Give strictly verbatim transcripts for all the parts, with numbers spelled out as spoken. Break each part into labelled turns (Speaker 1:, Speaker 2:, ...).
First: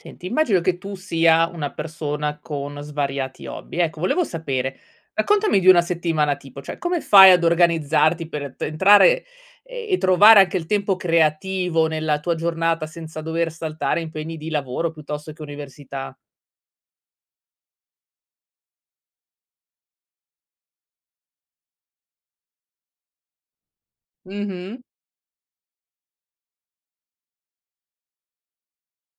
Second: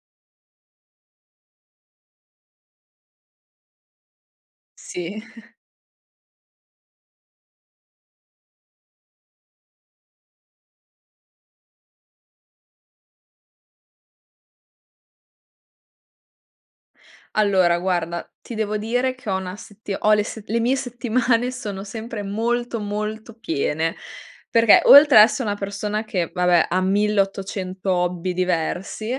Speaker 1: Senti, immagino che tu sia una persona con svariati hobby. Ecco volevo sapere,
Speaker 2: Sì.
Speaker 1: raccontami di una settimana tipo. ceh come fai ad organizzarti per pe entrare e trovare anche il tempo creativo nella tua giornata senza dover saltare impegni di lavoro, piuttosto che università?
Speaker 2: Allora guarda, ti devo dire che ho una setti ho le set le mie settimane sono sempre molto molto piene, perché
Speaker 1: Mh-mh.
Speaker 2: oltre a esso una persona che, vabbè ha mille ottocento hobby diversi,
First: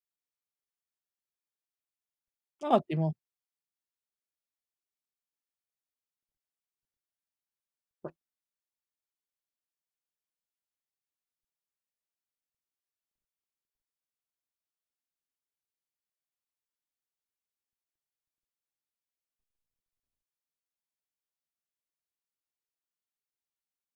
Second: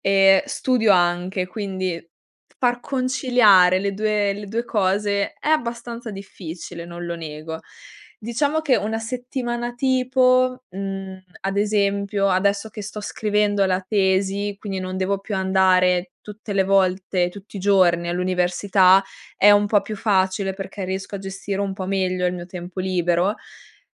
Speaker 2: e studio anche, quindi f far
Speaker 1: Ottimo.
Speaker 2: conciliare le due le due cose è abbastanza difficile, non lo nego. Diciamo che una settimana tipo, mhmm, ad esempio, adesso che sto scrivendo la tesi, quindi non devo più andare tutte le volte, tutti i giorni all'università, è un po' più facile, perché riesco a gestire un po' meglio il mio tempo libero.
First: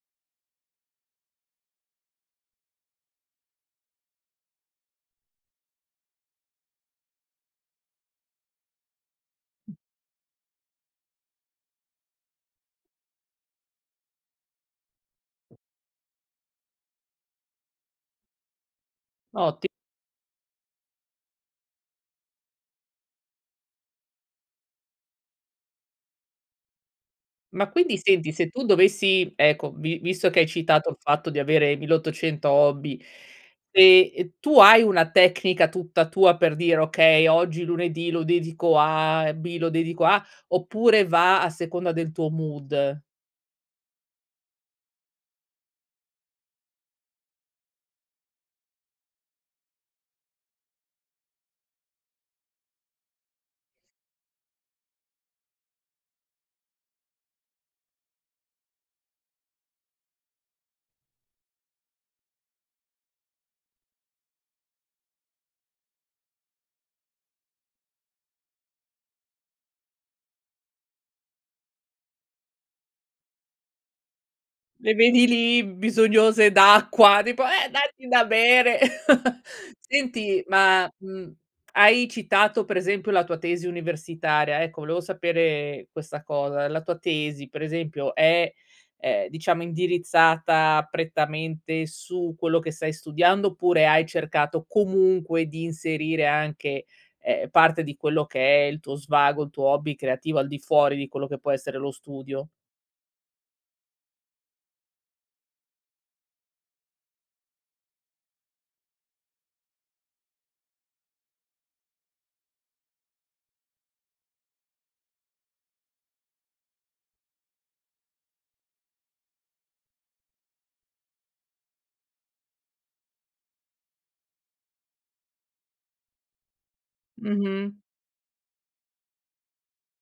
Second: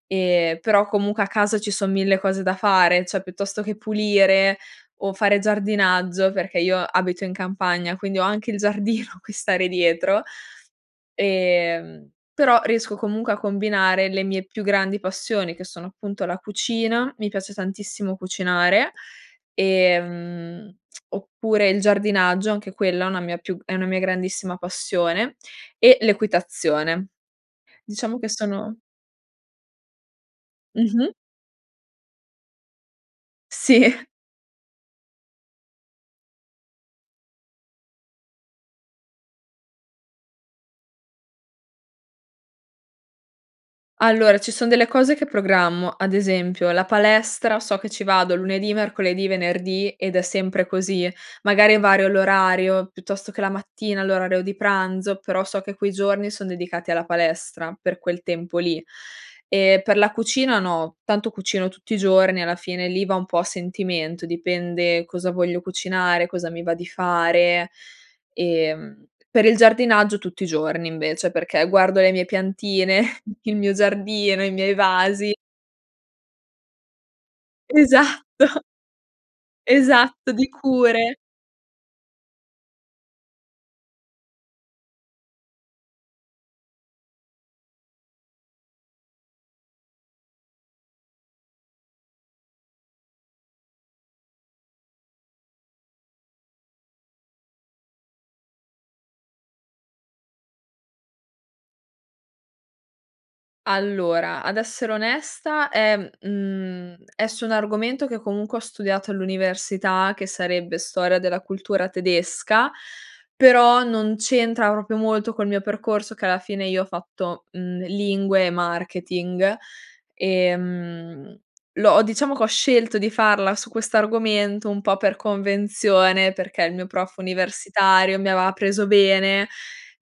Speaker 2: Ehm, però, comunque a casa ci son mille cose da fare. ceh piuttosto che pulire o fare giardinaggio, perché io abito in campagna, quindi ho anche il giardino a cui stare dietro. Ehm, però riesco comunque a combinare le mie più grandi passioni, che sono appunto la cucina, mi piace tantissimo cucinare,
Speaker 1: Otti
Speaker 2: ehm, oppure il giardinaggio anche quella è una mia più è una mia grandissima passione, e l'equitazione.
Speaker 1: Ma quindi
Speaker 2: Diciamo che
Speaker 1: senti, se tu
Speaker 2: sono
Speaker 1: dovessi ecco, vi visto che hai citato il
Speaker 2: Mh-mh.
Speaker 1: fatto di avere milleottocento hobby,
Speaker 2: Sì.
Speaker 1: ehm ehm, tu hai una tecnica tutta tua per dire: "Okay, oggi lunedì lo dedico a A e B lo dedico a" oppure va a seconda del tuo mood?
Speaker 2: Allora, ci son delle cose che programmo: ad esempio la palestra, so che ci vado lunedì, mercoledì, venerdì ed è sempre così. Magari vario l'orario piuttosto che la mattina l'orario di pranzo, però so che quei giorni son dedicati alla palestra per quel tempo lì. Ehm, per la cucina no, tanto cucino tutti i giorni, alla fine lì va un po' a sentimento, dipende cosa voglio cucinare, cosa mi va di fare. Ehm, per il giardinaggio tutti i giorni invece, perché guardo le mie piantine, il mio giardino, i miei
Speaker 1: Le vedi
Speaker 2: vasi.
Speaker 1: lì, bisognose d'acqua, tipo: "Eh, dacci da
Speaker 2: Esatto.
Speaker 1: bere!"
Speaker 2: Esatto,
Speaker 1: Senti
Speaker 2: di
Speaker 1: ma,
Speaker 2: cure.
Speaker 1: mhmm, hai citato per esempio la tua tesi universitaria, ecco volevo sapere questa cosa: la tua tesi per esempio è è diciamo indirizzata prettamente su quello che stai studiando, oppure hai cercato comunque di inserire anche, ehm, parte di quello che è il tuo svago, il tuo hobby creativo al di fuori di quello che può essere lo studio?
Speaker 2: Allora, ad essere onesta è mhmm, è su un argomento che comunque ho studiato all'università che sarebbe storia della cultura tedesca, però non c'entra propio molto col mio percorso, che alla fine io ho fatto, mhmm, lingue e marketing. Ehm, l'ho diciamo che ho scelto di farla su questo argomento un po' per convenzione, perché il mio prof
Speaker 1: Mh-mh.
Speaker 2: universitario mi aveva preso bene,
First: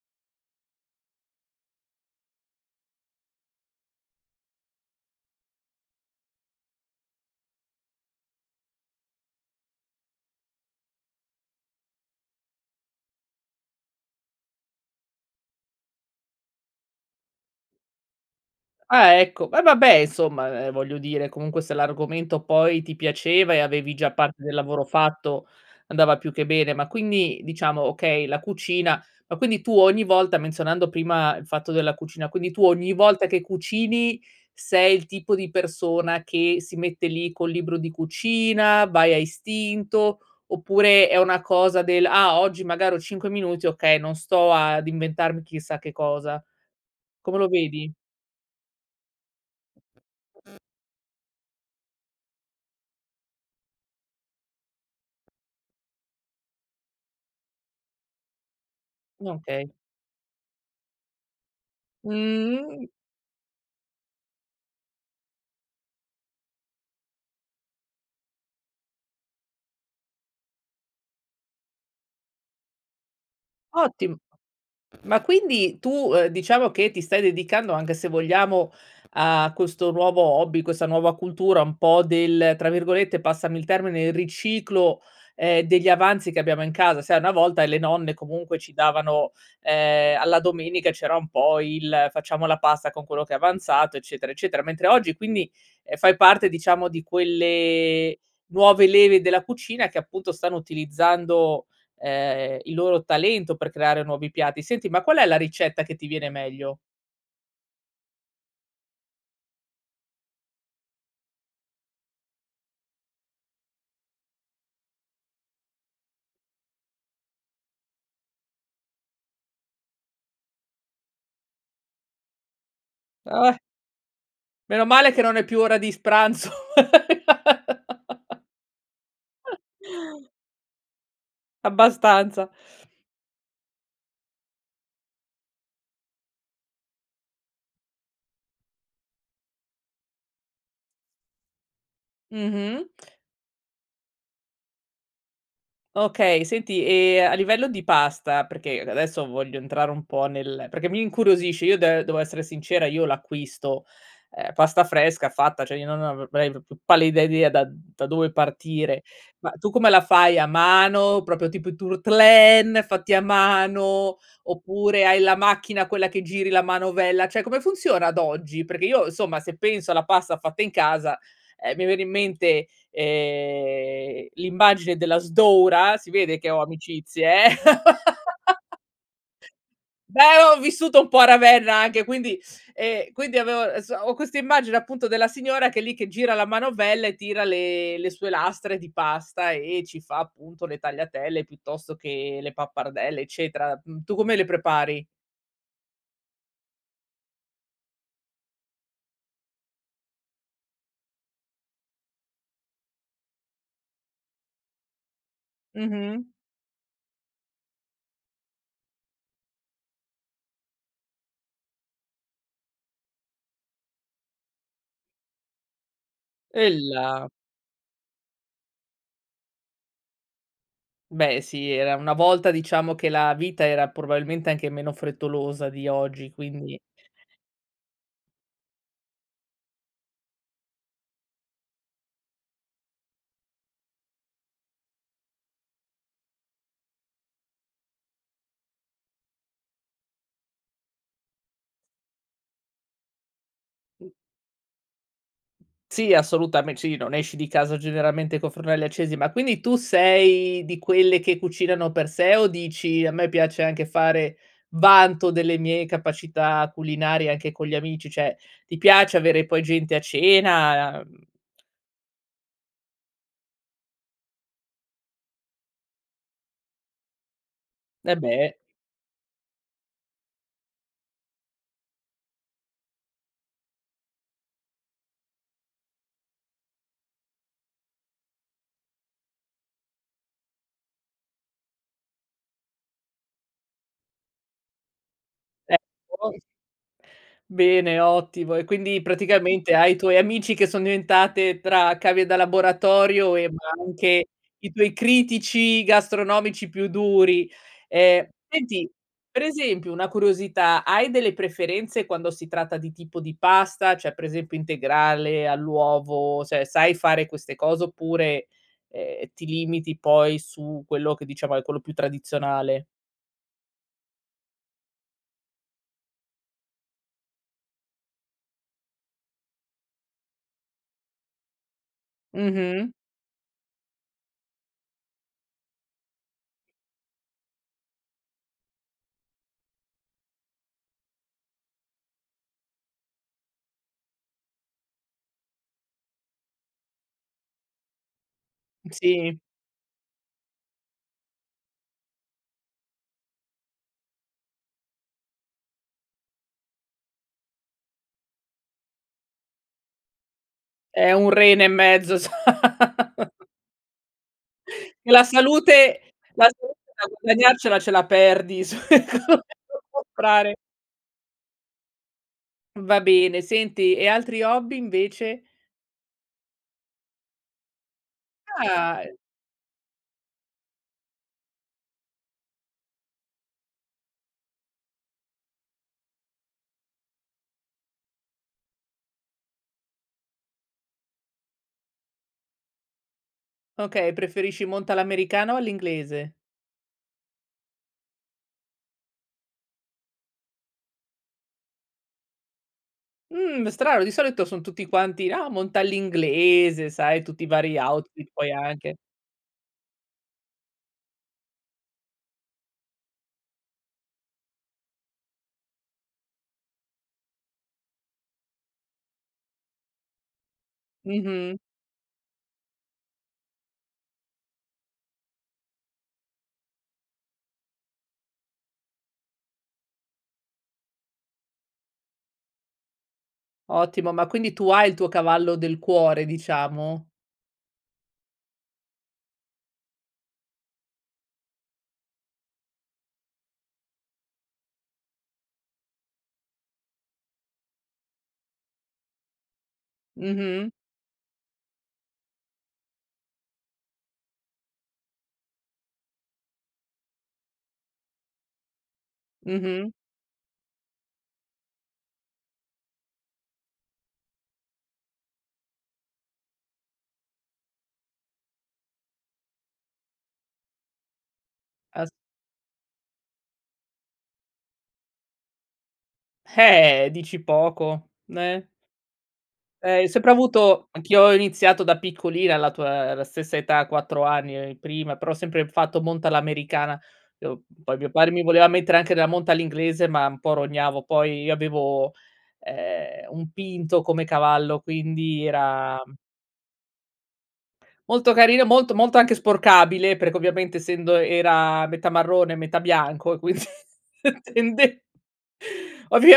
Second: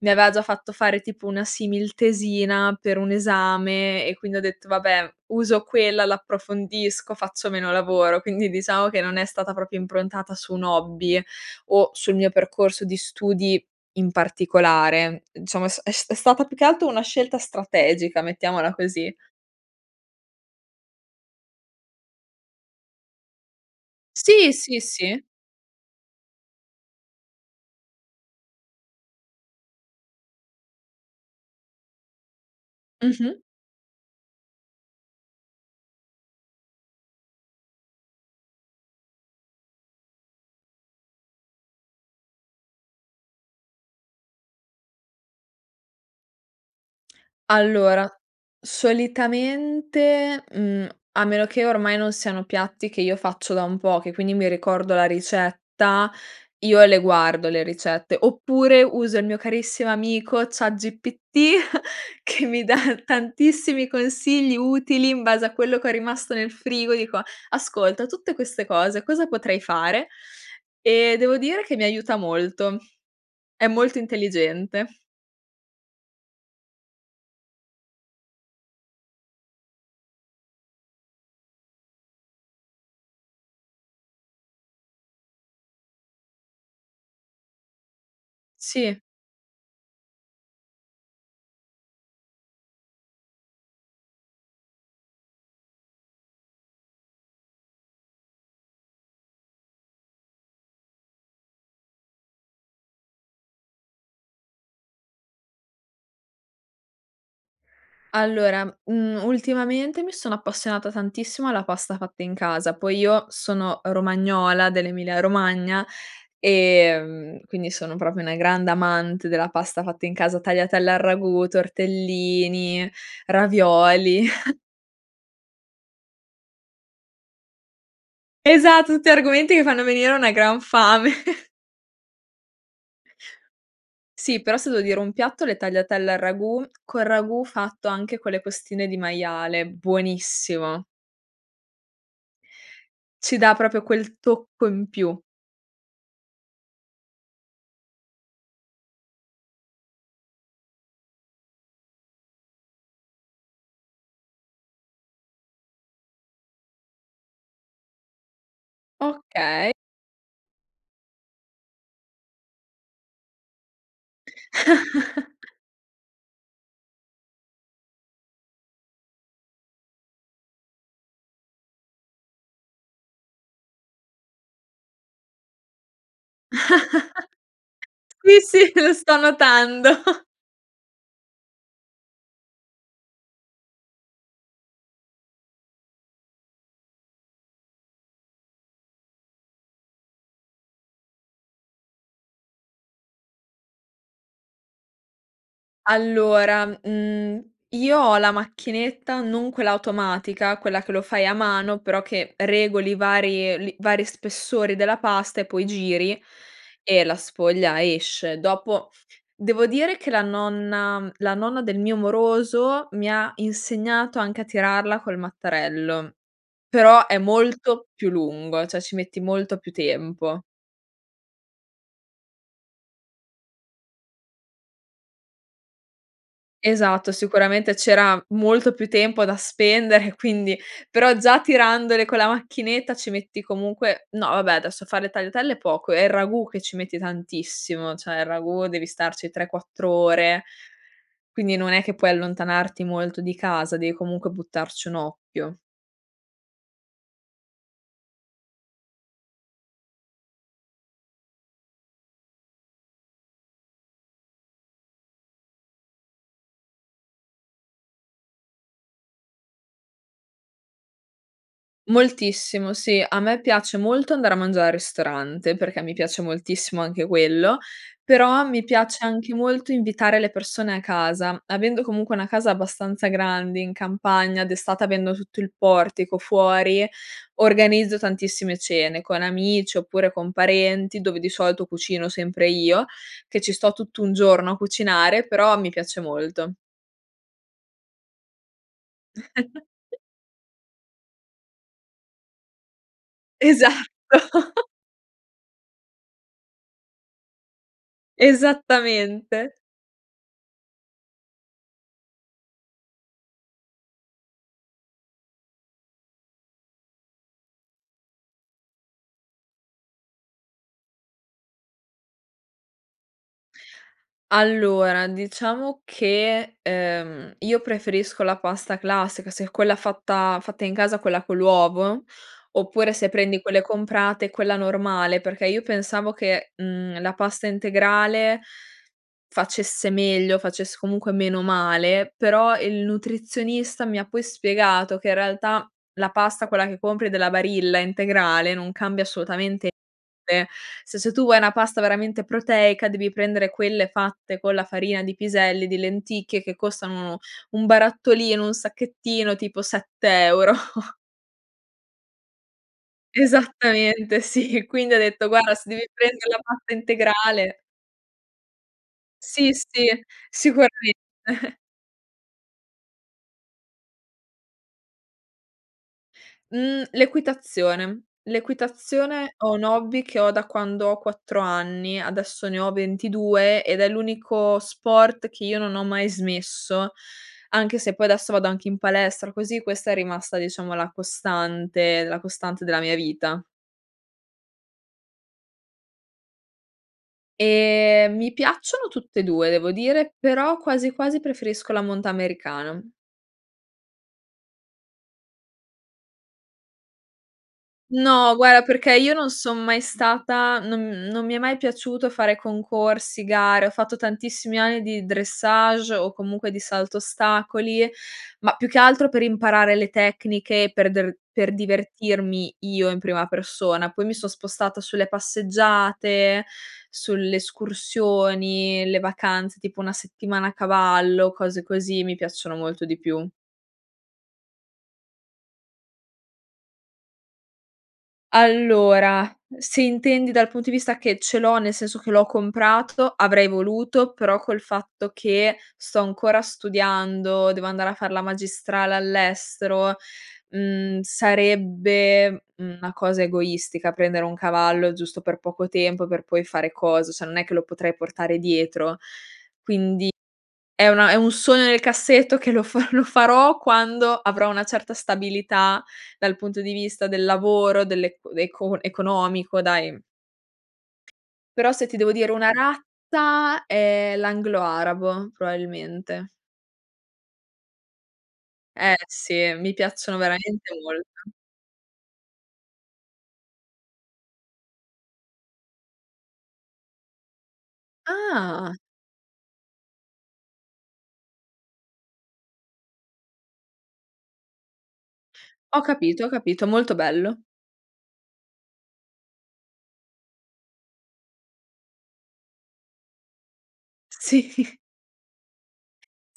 Speaker 2: mi aveva già fatto fare tipo una simil-tesina per un esame e quindi ho detto: "Vabbè, uso quella, l'approfondisco, faccio meno lavoro". Quindi diciamo che non è stata propio improntata su un hobby o sul mio percorso di studi in particolare. Diciamo è s è s è stata più che altro una scelta strategica, mettiamola
Speaker 1: Ah,
Speaker 2: così.
Speaker 1: ecco. Va vabbè insomma, ehm, voglio dire comunque se l'argomento poi ti piaceva e avevi già parte
Speaker 2: Sì,
Speaker 1: del
Speaker 2: sì,
Speaker 1: lavoro
Speaker 2: sì.
Speaker 1: fatto andava più che bene. Ma quindi diciamo, okay la cucina, ma quindi tu ogni volta menzionando prima il fatto della cucina, quindi tu ogni volta
Speaker 2: Mh-mh.
Speaker 1: che cucini, sei il tipo di persona che si mette lì col libro di cucina, vai a istinto, oppure è una cosa del: "Ah, oggi magari ho cinque minuti, okay, non sto ad inventarmi chissà che cosa." Come lo vedi?
Speaker 2: Allora, solitamente, mhmm, a meno che ormai non siano piatti che io faccio da un po', che quindi mi ricordo la ricetta, io le guardo le ricette, oppure uso il mio
Speaker 1: Okay.
Speaker 2: carissimo amico, Chat GPT, che mi dà
Speaker 1: Mh-mh.
Speaker 2: tantissimi consigli utili in base a quello che è rimasto nel frigo, dico: "Ascolta, tutte queste cose, cosa potrei fare?". E devo dire che mi aiuta molto. È molto
Speaker 1: Ottim
Speaker 2: intelligente.
Speaker 1: Ma quindi tu, uhm, diciamo che ti stai dedicando anche, se vogliamo, a questo nuovo hobby, questa nuova cultura un po' del, tra virgolette, passami il termine, il "riciclo", ehm, degli avanzi che abbiamo in casa. Sai una volta le nonne, comunque, ci
Speaker 2: Sì.
Speaker 1: davano ehm, alla domenica c'era un po' il: "Facciamo la pasta con quello che è avanzato" eccetera, eccetera. Mentre oggi quindi, ehm, fai parte diciamo di quelle nuove leve della cucina, che appunto stanno utilizzando, ehm, il loro talento per creare nuovi piatti. Senti ma qual è la ricetta che ti viene meglio?
Speaker 2: Allora, mhmm, ultimamente mi sono appassionata tantissimo alla pasta fatta in casa, poi io sono romagnola, dell'Emilia Romagna, ehm, quindi sono propio una grande amante della pasta fatta in casa, tagliatelle al ragù, tortellini,
Speaker 1: Ah.
Speaker 2: ravioli.
Speaker 1: Meno male che non è più ora di s pranzo.
Speaker 2: Esatto, tutti argomenti che fanno venire una gran fame.
Speaker 1: Abbastanza.
Speaker 2: Sì, però se devo dire un piatto, le tagliatelle al ragù, col ragù fatto anche con le costine di maiale. Buonissimo.
Speaker 1: Mh-mh.
Speaker 2: Ci dà propio quel tocco in più.
Speaker 1: Okay, senti e a livello di pasta, perché adesso voglio entrare un po' nel perché mi incuriosisce io de devo essere sincera, io l'acquisto, ehm, pasta fresca fatta ceh io [unintelligible] pallida idea da da dove partire. Ma tu
Speaker 2: Okay.
Speaker 1: come la fai, a mano propio tipo i turtlén, fatti a mano oppure hai la macchina quella che giri la manovella, ceh come funziona ad oggi? Perché io somma, se penso alla pasta fatta in casa, ehm, mi viene in mente, ehm, l'immagine della sdora, si vede che ho amicizie, eh!
Speaker 2: Qui sì, lo sto notando.
Speaker 1: Beh, ho vissuto un po' a Ravenna anche quindi ehm, quindi avev so ho questa immagine appunto della signora che è lì che gira la manovella e tira le le sue lastre di pasta e ci fa appunto le tagliatelle, piuttosto che le pappardelle eccetera. Uhm, tu come le prepari?
Speaker 2: Allora, mhmm, io ho la macchinetta non quella automatica, quella che lo fai a mano, però che regoli i vari li vari spessori della pasta e poi
Speaker 1: Mh-mh.
Speaker 2: giri e la sfoglia esce. Dopo, devo dire che la nonna la nonna del mio moroso mi ha insegnato anche a tirarla col mattarello, però è
Speaker 1: Ehilà
Speaker 2: molto più lungo ceh ci metti molto più tempo.
Speaker 1: Beh, sì era una volta diciamo che la vita era probabilmente anche meno frettolosa di oggi, quindi
Speaker 2: Esatto. Sicuramente c'era molto più tempo da spendere, quindi però già tirandole con la macchinetta ci metti comunque no vabbè, adesso a fare le tagliatelle è poco, è il ragù che ci metti tantissimo. ceh il ragù devi starci tre, quattro ore quindi non è che puoi allontanarti molto di casa, devi comunque buttarci un occhio.
Speaker 1: Sì, assolutame sì, non esci di casa generalmente con fornelli accesi. Ma quindi tu sei di quelle che cucinano per sé o dici: "A me piace anche fare vanto delle mie capacità culinarie anche con gli amici", ceh ti piace avere poi gente a cena, uhm
Speaker 2: Moltissimo sì, a me piace molto andare a mangiare al ristorante perché mi piace moltissimo anche quello,
Speaker 1: Eh,
Speaker 2: però
Speaker 1: beh.
Speaker 2: mi piace anche molto invitare le persone a casa, avendo comunque una casa abbastanza grande in campagna, d'estate avendo tutto il portico fuori, organizzo tantissime cene con amici oppure con parenti, dove di solito cucino sempre io, che ci sto tutto un giorno a cucinare, però mi piace
Speaker 1: [unintelligible]
Speaker 2: molto.
Speaker 1: Bene, ottimo, e quindi praticamente hai i tuoi amici che son diventate tra cavie da laboratorio, ehm, ma
Speaker 2: Esatto.
Speaker 1: anche i tuoi critici gastronomici più duri. Ehm, senti, per
Speaker 2: Esattamente.
Speaker 1: esempio una curiosità, hai delle preferenze quando si tratta di tipo di pasta? ceh per esempio integrale all'uovo se sai fare queste cose oppure, ehm, ti limiti poi su quello che diciamo è quello più tradizionale?
Speaker 2: Allora, diciamo che, ehm, io preferisco la pasta classica se è quella fatta fatta in casa, quella con l'uovo,
Speaker 1: Mh-mh.
Speaker 2: oppure se prendi quelle comprate, quella normale, perché io pensavo che, mhmm, la pasta integrale facesse meglio, facesse comunque meno male, però il nutrizionista mi ha poi spiegato che in realtà la pasta quella che compri della Barilla integrale non
Speaker 1: Uhm,
Speaker 2: cambia
Speaker 1: sì.
Speaker 2: assolutamente [unintelligible] Se ceh tu vuoi una pasta veramente proteica devi prendere quelle fatte con la farina di piselli, di lenticchie che costano uno no un barattolino, un sacchettino tipo sette euro.
Speaker 1: È un rene e mezzo s
Speaker 2: Esattamente, sì. Quindi ho
Speaker 1: La
Speaker 2: detto guarda se devi
Speaker 1: salute
Speaker 2: prendere la
Speaker 1: la
Speaker 2: pasta
Speaker 1: [unintelligible]
Speaker 2: integrale
Speaker 1: guadagnarcela, ce la perdi [unintelligible]
Speaker 2: Sì, sì,
Speaker 1: prare
Speaker 2: sicuramente.
Speaker 1: Va bene. Senti, e altri hobby invece?
Speaker 2: Mhmm, l'equitazione.
Speaker 1: Ah!
Speaker 2: L'equitazione, ho un hobby che ho da quando ho quattro anni. Adesso ne ho ventidue ed è l'unico sport che io non ho mai smesso, anche se poi adesso vado anche in palestra. Così questa è rimasta diciamo la costante la costante della mia vita.
Speaker 1: Okay, preferisci monta l'americana o all'inglese?
Speaker 2: Ehm, mi piacciono tutte e due, devo dire però quasi, quasi preferisco la monta americana.
Speaker 1: Mhmm strano, di solito son tutti quanti: "Ah, monta all'inglese", sai, tutti i vari outfit
Speaker 2: No,
Speaker 1: poi
Speaker 2: guarda, perché
Speaker 1: anche.
Speaker 2: io non son mai stata, non non mi è mai piaciuto fare concorsi, gare. Ho fatto tantissimi anni di dressage o comunque di salto ostacoli, ma più che altro per imparare le tecniche per der per
Speaker 1: Mh-mh.
Speaker 2: divertirmi io, in prima persona, poi mi son spostata sulle passeggiate, sulle escursioni, le vacanze, tipo una settimana a cavallo, cose così mi piacciono molto di più.
Speaker 1: Ottimo. Ma quindi tu hai il tuo cavallo del cuore diciamo?
Speaker 2: Allora, se intendi dal punto di vista che ce l'ho nel senso che l'ho comprato, avrei voluto, però col fatto che sto ancora studiando, devo andare a far la magistrale all'estero,
Speaker 1: Mh-mh.
Speaker 2: mhmm, sarebbe una cosa egoistica prendere un cavallo giusto per poco tempo, per poi fare cosa ceh non è che lo potrei portare dietro,
Speaker 1: Mh-mh.
Speaker 2: quindi è una è un sogno nel cassetto che lo fa lo farò quando avrò una certa stabilità dal punto di vista del lavoro, delle ec dei col economico dai, uhm Però se ti
Speaker 1: As
Speaker 2: devo dire una razza, è l'anglo arabo probabilmente.
Speaker 1: Eh, dici poco, n eh?
Speaker 2: Eh, sì mi
Speaker 1: Eh, io
Speaker 2: piacciono
Speaker 1: sempre
Speaker 2: veramente
Speaker 1: avuto anch'io
Speaker 2: molto.
Speaker 1: ho iniziato da piccolina alla tua la stessa età quattro anni, prima, però ho sempre fatto monta all'americana, ehm, uhm, poi mio padre mi voleva
Speaker 2: Ah!
Speaker 1: mettere anche della monta all'inglese ma un po' rognavo, poi io avevo, ehm, un pinto come cavallo quindi
Speaker 2: Ho
Speaker 1: era uhm
Speaker 2: capito, ho capito. Molto bello.
Speaker 1: Molto carino, molto molto anche sporcabile, perché ovviamente essendo era metà marrone, metà bianco e quin
Speaker 2: Sì.
Speaker 1: tende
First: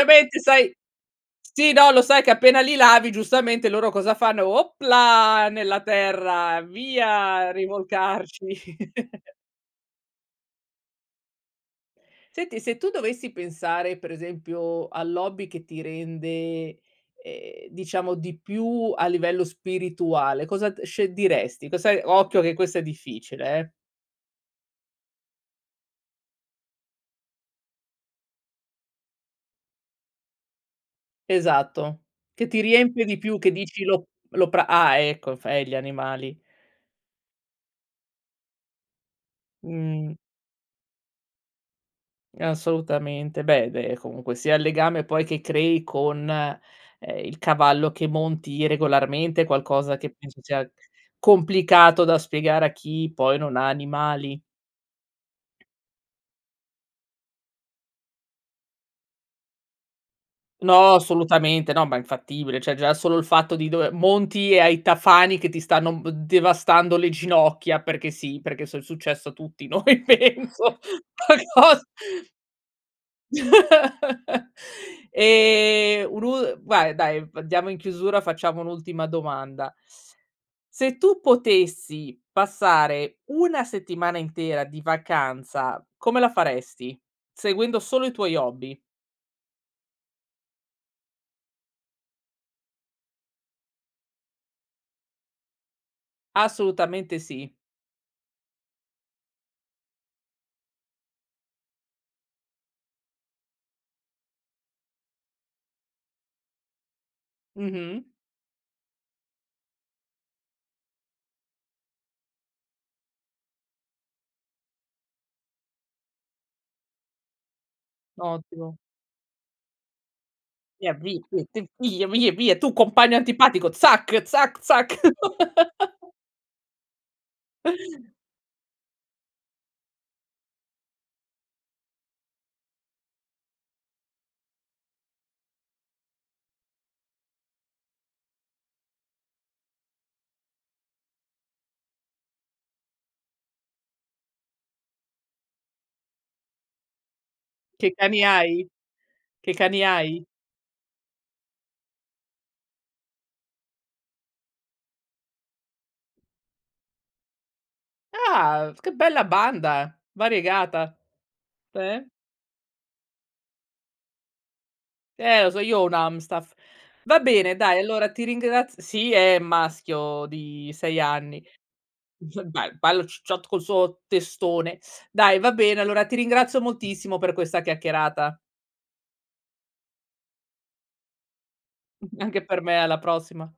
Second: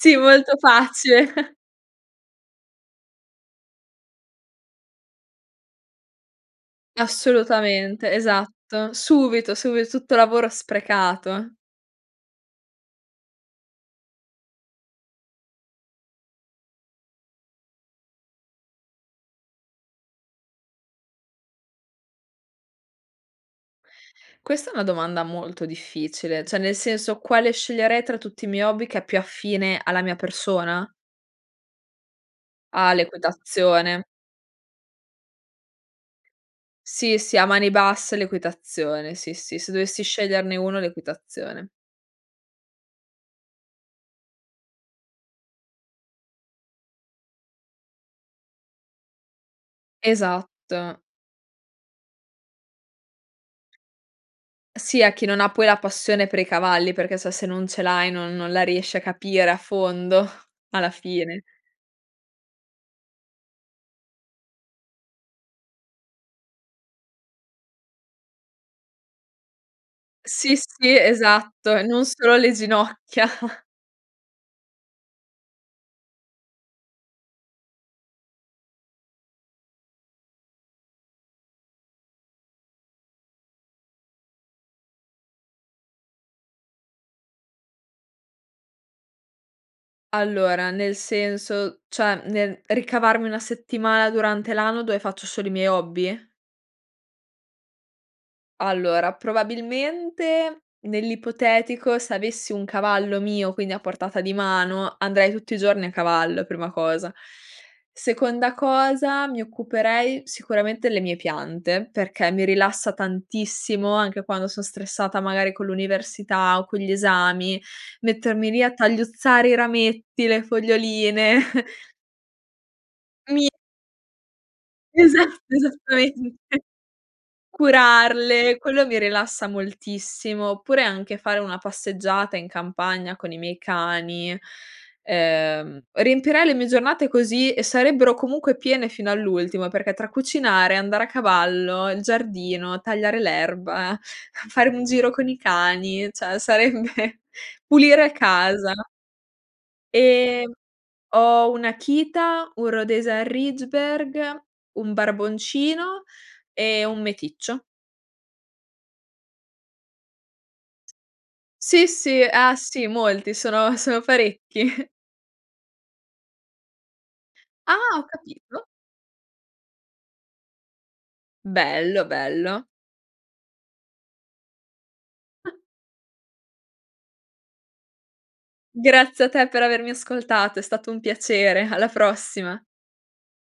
Speaker 2: Sì, molto
Speaker 1: sai
Speaker 2: facile.
Speaker 1: Sì. No. Lo sai che appena li lavi giustamente loro cosa fanno? Oplà, nella terra. Via,
Speaker 2: Assolutamente. Esatto.
Speaker 1: rivoltarci.
Speaker 2: Subito, subito Tutto lavoro sprecato.
Speaker 1: Senti, se tu dovessi pensare per esempio all'hobby che ti rende, ehm, diciamo di più a livello spirituale. Cosa d sce diresti? Cosa occhio che questa è difficile, eh.
Speaker 2: Questa è una domanda molto difficile. ceh nel senso quale sceglierei tra tutti i miei hobby che è più affine alla mia persona?
Speaker 1: Esatto. Che ti
Speaker 2: Ah,
Speaker 1: riempie di più, che dici
Speaker 2: l'equitazione.
Speaker 1: lo lo pra ah, ecco f eh, gli animali.
Speaker 2: Sì, sì. A mani basse l'equitazione. Sì, sì. Se dovessi
Speaker 1: Mh.
Speaker 2: sceglierne uno, l'equitazione.
Speaker 1: Assolutamente. Beh, beh, comunque sia il legame poi che crei con, ehm, il cavallo che monti regolarmente è qualcosa che penso sia
Speaker 2: Esatto.
Speaker 1: complicato da spiegare a chi poi non ha animali.
Speaker 2: Sì a chi non ha poi la passione per i cavalli, perché se se non ce l'hai non non la riesci a capire a fondo alla
Speaker 1: No,
Speaker 2: fine.
Speaker 1: assolutamente. No, ma è infattibile, ceh già solo il fatto di dover monti e hai i tafani che ti stanno b devastando le ginocchia perché sì, perché so è successo a tutti noi
Speaker 2: Sì,
Speaker 1: penso
Speaker 2: sì. Esatto. E non
Speaker 1: [unintelligible]
Speaker 2: solo le ginocchia.
Speaker 1: Ehm, un'ul vai dai, andiamo in chiusura, facciamo un'ultima domanda. Se tu potessi passare una settimana intera di vacanza, come la faresti? Seguendo solo i tuoi hobby.
Speaker 2: Allora, nel senso, cioè nel ricavarmi una settimana durante l'anno dove faccio solo i miei hobby?
Speaker 1: Assolutamente sì.
Speaker 2: Allora, probabilmente nell'ipotetico se avessi un cavallo mio, quindi a portata di mano andrei tutti i giorni a cavallo, prima cosa.
Speaker 1: Mh-mh.
Speaker 2: Seconda cosa, mi occuperei sicuramente le mie piante, perché mi rilassa tantissimo anche quando son stressata magari con l'università o con gli esami, mettermi lì a
Speaker 1: Ottimo.
Speaker 2: tagliuzzare i rametti, le
Speaker 1: Ti
Speaker 2: foglioline.
Speaker 1: abitui ten via, via, via, tu compagno
Speaker 2: Mi
Speaker 1: antipatico zac, zac, zac!
Speaker 2: Esatto, esattamente. Curarle, quello mi rilassa moltissimo, oppure anche fare una passeggiata in campagna con i miei cani. Uhm, riempirei le mie giornate così e sarebbero comunque piene fino all'ultimo perché tra cucinare, andare a cavallo, il giardino, tagliare l'erba, fare un giro con i cani, ceh sarebbe
Speaker 1: Che
Speaker 2: pulire
Speaker 1: cani hai?
Speaker 2: casa.
Speaker 1: Che cani hai?
Speaker 2: Ehm, ho un'Akita, un Rhodese Ridgeberg, un barboncino e un meticcio.
Speaker 1: Ah, v che bella banda, variegata.
Speaker 2: Sì,
Speaker 1: Te.
Speaker 2: sì. Ah, sì, molti sono sono parecchi.
Speaker 1: Eh, lo so, io ho un Amstaff. Va bene
Speaker 2: Ah!
Speaker 1: dai,
Speaker 2: Ho
Speaker 1: allora ti
Speaker 2: capito.
Speaker 1: ringrazi sì, è maschio di sei anni
Speaker 2: Bello,
Speaker 1: [unintelligible]
Speaker 2: bello.
Speaker 1: be bello cicciotto col suo testone. Dai, va bene. Allora ti ringrazio moltissimo per questa chiacchierata.
Speaker 2: Grazie a te per avermi ascoltato, è stato un piacere. Alla
Speaker 1: Anche per
Speaker 2: prossima.
Speaker 1: me, alla prossima.